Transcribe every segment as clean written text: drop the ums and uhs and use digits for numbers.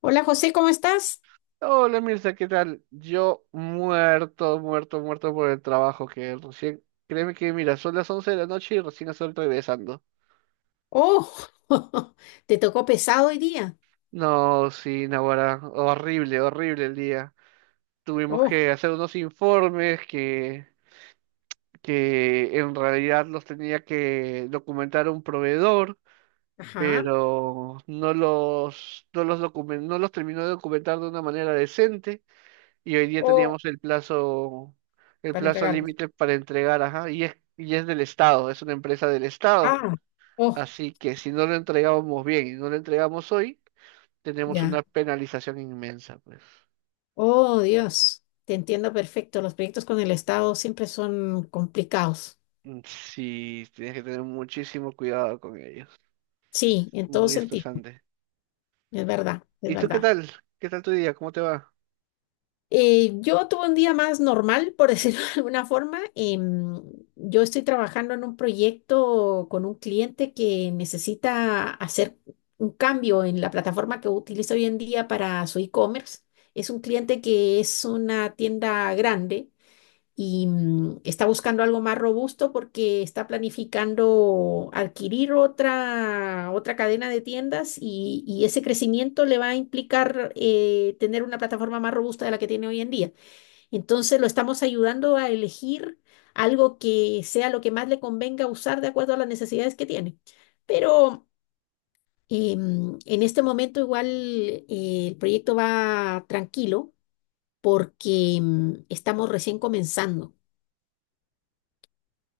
Hola José, ¿cómo estás? Hola Mirza, ¿qué tal? Yo muerto, muerto, muerto por el trabajo que recién, créeme que mira, son las 11 de la noche y recién estoy regresando. Oh, te tocó pesado hoy día. No, sí, Naguará, horrible, horrible el día. Tuvimos Oh, que hacer unos informes que en realidad los tenía que documentar un proveedor, ajá. pero no los terminó de documentar de una manera decente. Y hoy día Oh, teníamos el para plazo entregarlo. límite para entregar, ajá, y es del Estado, es una empresa del Estado. Ah, oh, Así que si no lo entregábamos bien y no lo entregamos hoy, tenemos ya. una penalización inmensa, pues. Oh, Dios, te entiendo perfecto. Los proyectos con el Estado siempre son complicados. Mm, sí, tienes que tener muchísimo cuidado con ellos. Sí, en todo Muy sentido. estresante. Es verdad, es ¿Y tú qué verdad. tal? ¿Qué tal tu día? ¿Cómo te va? Yo tuve un día más normal, por decirlo de alguna forma. Yo estoy trabajando en un proyecto con un cliente que necesita hacer un cambio en la plataforma que utiliza hoy en día para su e-commerce. Es un cliente que es una tienda grande y está buscando algo más robusto porque está planificando adquirir otra cadena de tiendas y ese crecimiento le va a implicar tener una plataforma más robusta de la que tiene hoy en día. Entonces lo estamos ayudando a elegir algo que sea lo que más le convenga usar de acuerdo a las necesidades que tiene. Pero en este momento igual el proyecto va tranquilo porque estamos recién comenzando.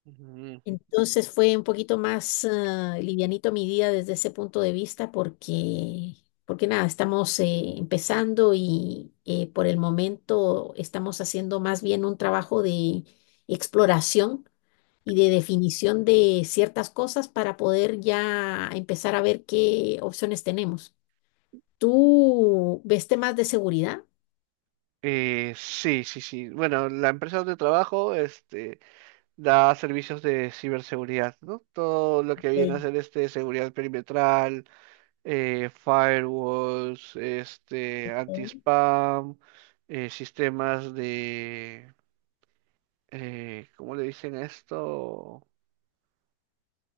Ujú. Entonces fue un poquito más livianito mi día desde ese punto de vista porque nada, estamos empezando y por el momento estamos haciendo más bien un trabajo de exploración y de definición de ciertas cosas para poder ya empezar a ver qué opciones tenemos. ¿Tú ves temas de seguridad? Sí, sí, sí. Bueno, la empresa donde trabajo, este, da servicios de ciberseguridad, ¿no? Todo lo que viene a Ok. ser este seguridad perimetral, firewalls, este anti-spam, sistemas de ¿cómo le dicen a esto?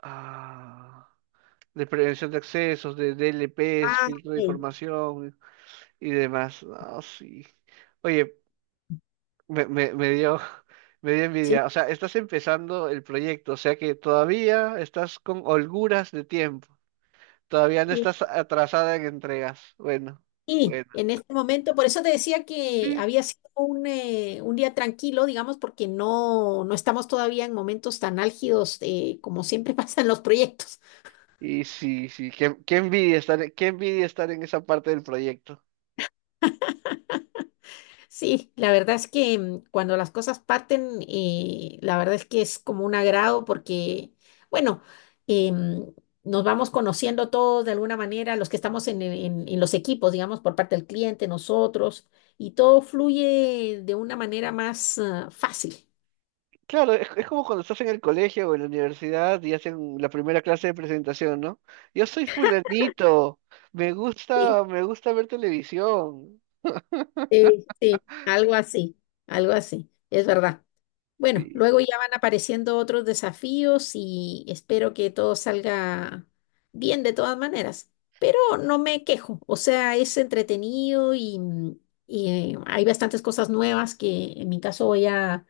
Ah, de prevención de accesos, de DLPs, Ah, filtro de ok. información y demás. Ah, sí. Oye, me dio, me dio Sí. envidia. O sea, estás empezando el proyecto, o sea que todavía estás con holguras de tiempo. Todavía no estás atrasada en entregas. Bueno, Sí, bueno. en este momento, por eso te decía que Sí. había sido un día tranquilo, digamos, porque no estamos todavía en momentos tan álgidos como siempre pasan los proyectos. Y sí, sí, qué, qué envidia estar en esa parte del proyecto. Sí, la verdad es que cuando las cosas parten, la verdad es que es como un agrado porque, bueno, em, nos vamos conociendo todos de alguna manera, los que estamos en, en los equipos, digamos, por parte del cliente, nosotros, y todo fluye de una manera más, fácil. Claro, es como cuando estás en el colegio o en la universidad y hacen la primera clase de presentación, ¿no? Yo soy fulanito, Sí. Me gusta ver televisión. Sí, sí, algo así, es verdad. Bueno, Sí. luego ya van apareciendo otros desafíos y espero que todo salga bien de todas maneras, pero no me quejo, o sea, es entretenido y, y, hay bastantes cosas nuevas que en mi caso voy a,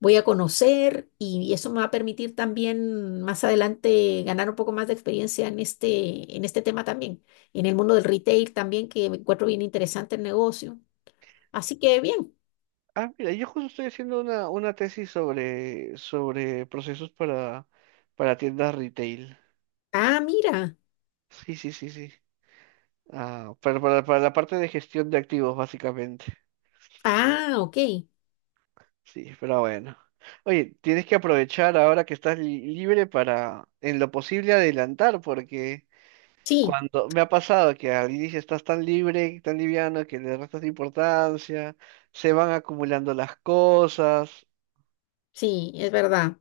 voy a conocer y eso me va a permitir también más adelante ganar un poco más de experiencia en este tema también, en el mundo del retail también, que encuentro bien interesante el negocio. Así que bien. Ah, mira, yo justo estoy haciendo una tesis sobre, sobre procesos para tiendas retail. Ah, mira. Sí, sí, sí, sí. Ah, para la parte de gestión de activos, básicamente. Ah, ok. Sí, pero bueno. Oye, tienes que aprovechar ahora que estás libre para, en lo posible, adelantar, porque Sí, cuando me ha pasado que al inicio estás tan libre, tan liviano, que le restas importancia, se van acumulando las cosas. sí, es verdad,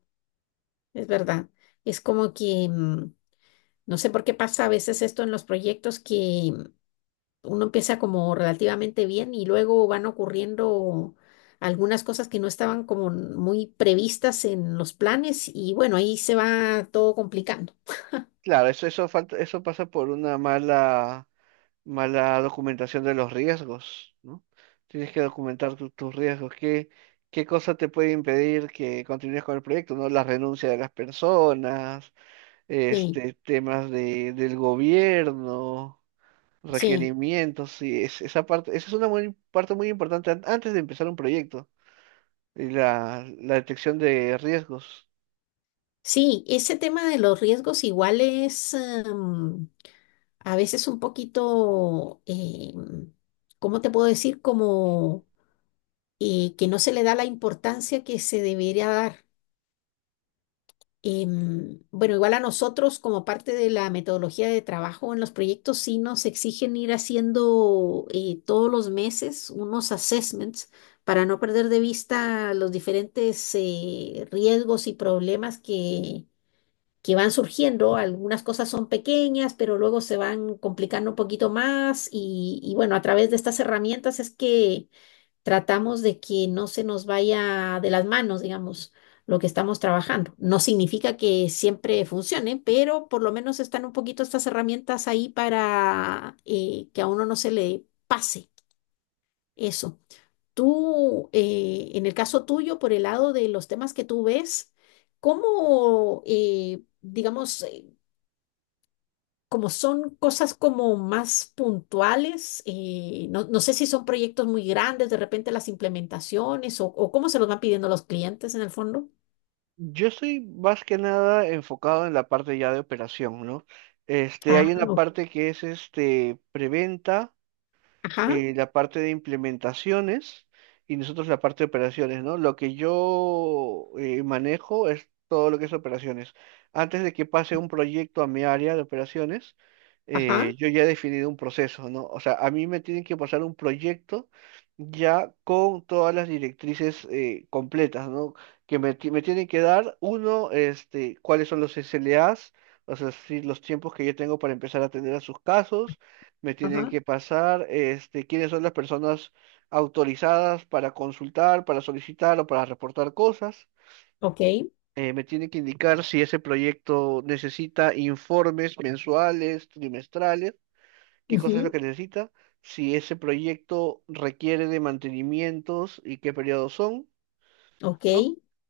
es verdad. Es como que, no sé por qué pasa a veces esto en los proyectos que uno empieza como relativamente bien y luego van ocurriendo algunas cosas que no estaban como muy previstas en los planes y bueno, ahí se va todo complicando. Claro, eso falta, eso pasa por una mala documentación de los riesgos, ¿no? Tienes que documentar tus riesgos. ¿Qué, qué cosa te puede impedir que continúes con el proyecto, ¿no? La renuncia de las personas, Sí, este, temas de, del gobierno, sí. requerimientos, sí, esa parte, esa es una parte muy importante antes de empezar un proyecto, y la detección de riesgos. Sí, ese tema de los riesgos igual es a veces un poquito, ¿cómo te puedo decir? Como que no se le da la importancia que se debería dar. Bueno, igual a nosotros como parte de la metodología de trabajo en los proyectos sí nos exigen ir haciendo todos los meses unos assessments para no perder de vista los diferentes riesgos y problemas que van surgiendo. Algunas cosas son pequeñas, pero luego se van complicando un poquito más y bueno, a través de estas herramientas es que tratamos de que no se nos vaya de las manos, digamos, lo que estamos trabajando. No significa que siempre funcione, pero por lo menos están un poquito estas herramientas ahí para que a uno no se le pase eso. Tú, en el caso tuyo, por el lado de los temas que tú ves, ¿cómo, digamos, como son cosas como más puntuales, no, no sé si son proyectos muy grandes, de repente las implementaciones o cómo se los van pidiendo los clientes en el fondo. Yo estoy más que nada enfocado en la parte ya de operación, ¿no? Este, hay Ah, una parte que es este preventa, ajá, la parte de implementaciones y nosotros la parte de operaciones, ¿no? Lo que yo manejo es todo lo que es operaciones. Antes de que pase un proyecto a mi área de operaciones, ajá, yo ya he definido un proceso, ¿no? O sea, a mí me tienen que pasar un proyecto ya con todas las directrices completas, ¿no? Me tienen que dar, uno, este, cuáles son los SLAs, o sea, sí, los tiempos que yo tengo para empezar a atender a sus casos, me tienen ajá, que pasar, este, quiénes son las personas autorizadas para consultar, para solicitar o para reportar cosas. ok, Me tienen que indicar si ese proyecto necesita informes mensuales, trimestrales, qué cosa es lo ujú, que necesita, si ese proyecto requiere de mantenimientos y qué periodos son, ok, ¿no?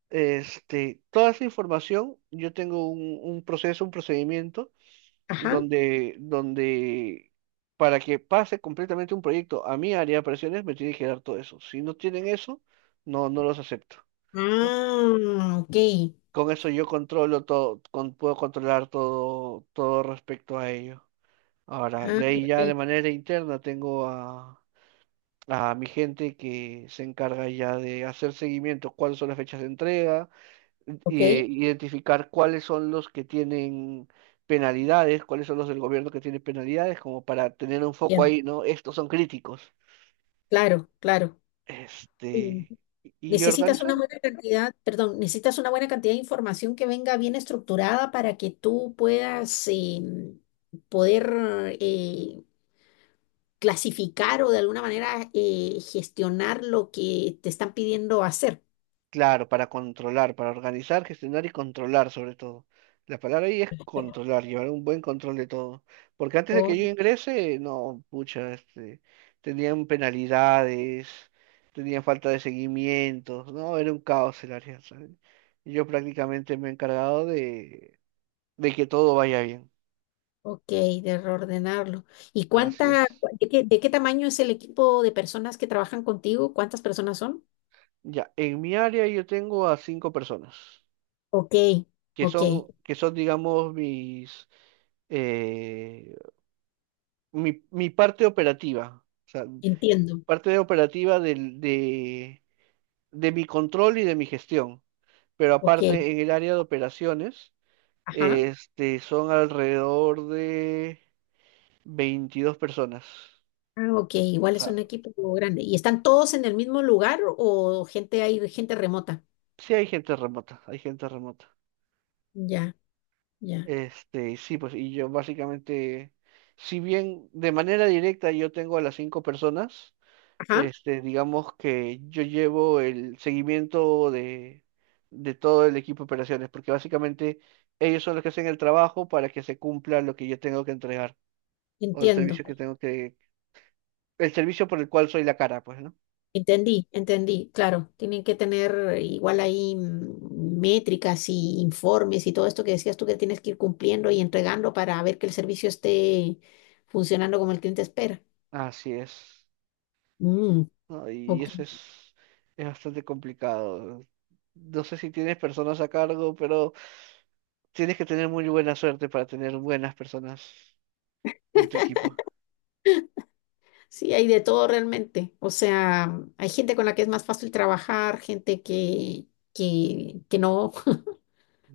Este, toda esa información, yo tengo un proceso, un procedimiento ajá, donde para que pase completamente un proyecto a mi área de operaciones me tiene que dar todo eso. Si no tienen eso, no, no los acepto. ¿No? ah, ok, Con eso yo controlo todo, puedo controlar todo, todo respecto a ello. Ahora, ah, de ahí ya de ok, manera interna tengo a mi gente que se encarga ya de hacer seguimiento, cuáles son las fechas de entrega, ok, identificar cuáles son los que tienen penalidades, cuáles son los del gobierno que tienen penalidades, como para tener un foco bien, ahí, ¿no? Estos son críticos. claro, claro. Este, y Necesitas organizar. una buena cantidad, perdón, necesitas una buena cantidad de información que venga bien estructurada para que tú puedas poder eh, clasificar o de alguna manera gestionar lo que te están pidiendo hacer. Claro, para controlar, para organizar, gestionar y controlar sobre todo. La palabra ahí es controlar, llevar un buen control de todo. Porque antes de que Oh, yo ingrese, no, pucha, este, tenían penalidades, tenían falta de seguimiento, no, era un caos el área, ¿sabes? Y yo prácticamente me he encargado de que todo vaya bien. ok, de reordenarlo. ¿Y Así cuánta, es. De qué tamaño es el equipo de personas que trabajan contigo? ¿Cuántas personas son? Ya, en mi área yo tengo a 5 personas, Ok, ok, que son, digamos, mis eh, mi parte operativa, o sea, entiendo. parte de operativa de mi control y de mi gestión, pero Ok, aparte en el área de operaciones, ajá. este, son alrededor de 22 personas. Ah, ok, O igual es sea, un equipo grande. ¿Y están todos en el mismo lugar o gente hay gente remota? sí hay gente remota, hay gente remota. Ya, ya. Este, sí, pues, y yo básicamente, si bien de manera directa yo tengo a las 5 personas, Ajá, este, digamos que yo llevo el seguimiento de todo el equipo de operaciones, porque básicamente ellos son los que hacen el trabajo para que se cumpla lo que yo tengo que entregar, o el entiendo. servicio que tengo que, el servicio por el cual soy la cara, pues, ¿no? Entendí, entendí. Claro, tienen que tener igual ahí métricas y informes y todo esto que decías tú que tienes que ir cumpliendo y entregando para ver que el servicio esté funcionando como el cliente espera. Así es, Mm, ¿no? Y ok. eso es bastante complicado. No sé si tienes personas a cargo, pero tienes que tener muy buena suerte para tener buenas personas en tu equipo. Sí, hay de todo realmente. O sea, hay gente con la que es más fácil trabajar, gente que no.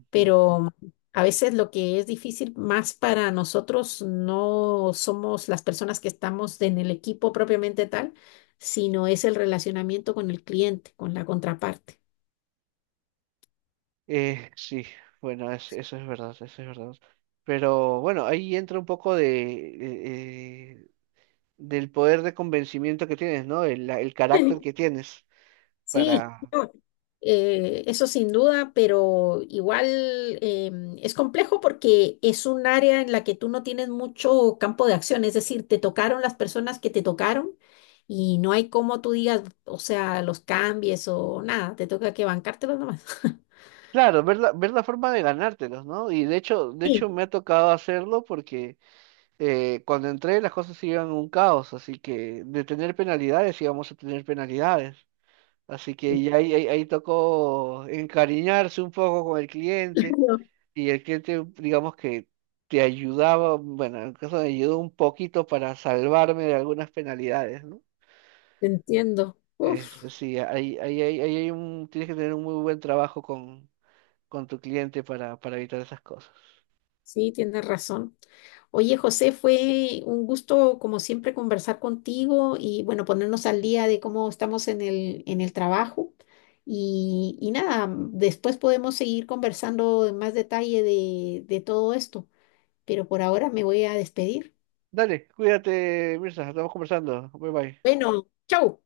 Pero a veces lo que es difícil más para nosotros no somos las personas que estamos en el equipo propiamente tal, sino es el relacionamiento con el cliente, con la contraparte. Sí, bueno, eso es verdad, eso es verdad. Pero bueno, ahí entra un poco de, del poder de convencimiento que tienes, ¿no? El carácter que tienes Sí, para, no, eso sin duda, pero igual es complejo porque es un área en la que tú no tienes mucho campo de acción, es decir, te tocaron las personas que te tocaron y no hay cómo tú digas, o sea, los cambies o nada, te toca que bancártelos nomás. claro, ver la forma de ganártelos, ¿no? Y de Sí, hecho me ha tocado hacerlo porque cuando entré las cosas iban a un caos, así que de tener penalidades íbamos a tener penalidades. Así que ya ahí, ahí tocó encariñarse un poco con el cliente claro, y el cliente, digamos que te ayudaba, bueno, en el caso me ayudó un poquito para salvarme de algunas penalidades, ¿no? te entiendo. Uf, Este, sí, ahí, ahí, ahí hay un, tienes que tener un muy buen trabajo con tu cliente para evitar esas cosas. sí, tienes razón. Oye, José, fue un gusto, como siempre, conversar contigo y, bueno, ponernos al día de cómo estamos en el trabajo. Y nada, después podemos seguir conversando en más detalle de todo esto, pero por ahora me voy a despedir. Dale, cuídate, Mirza, estamos conversando. Bye bye. Bueno, chau.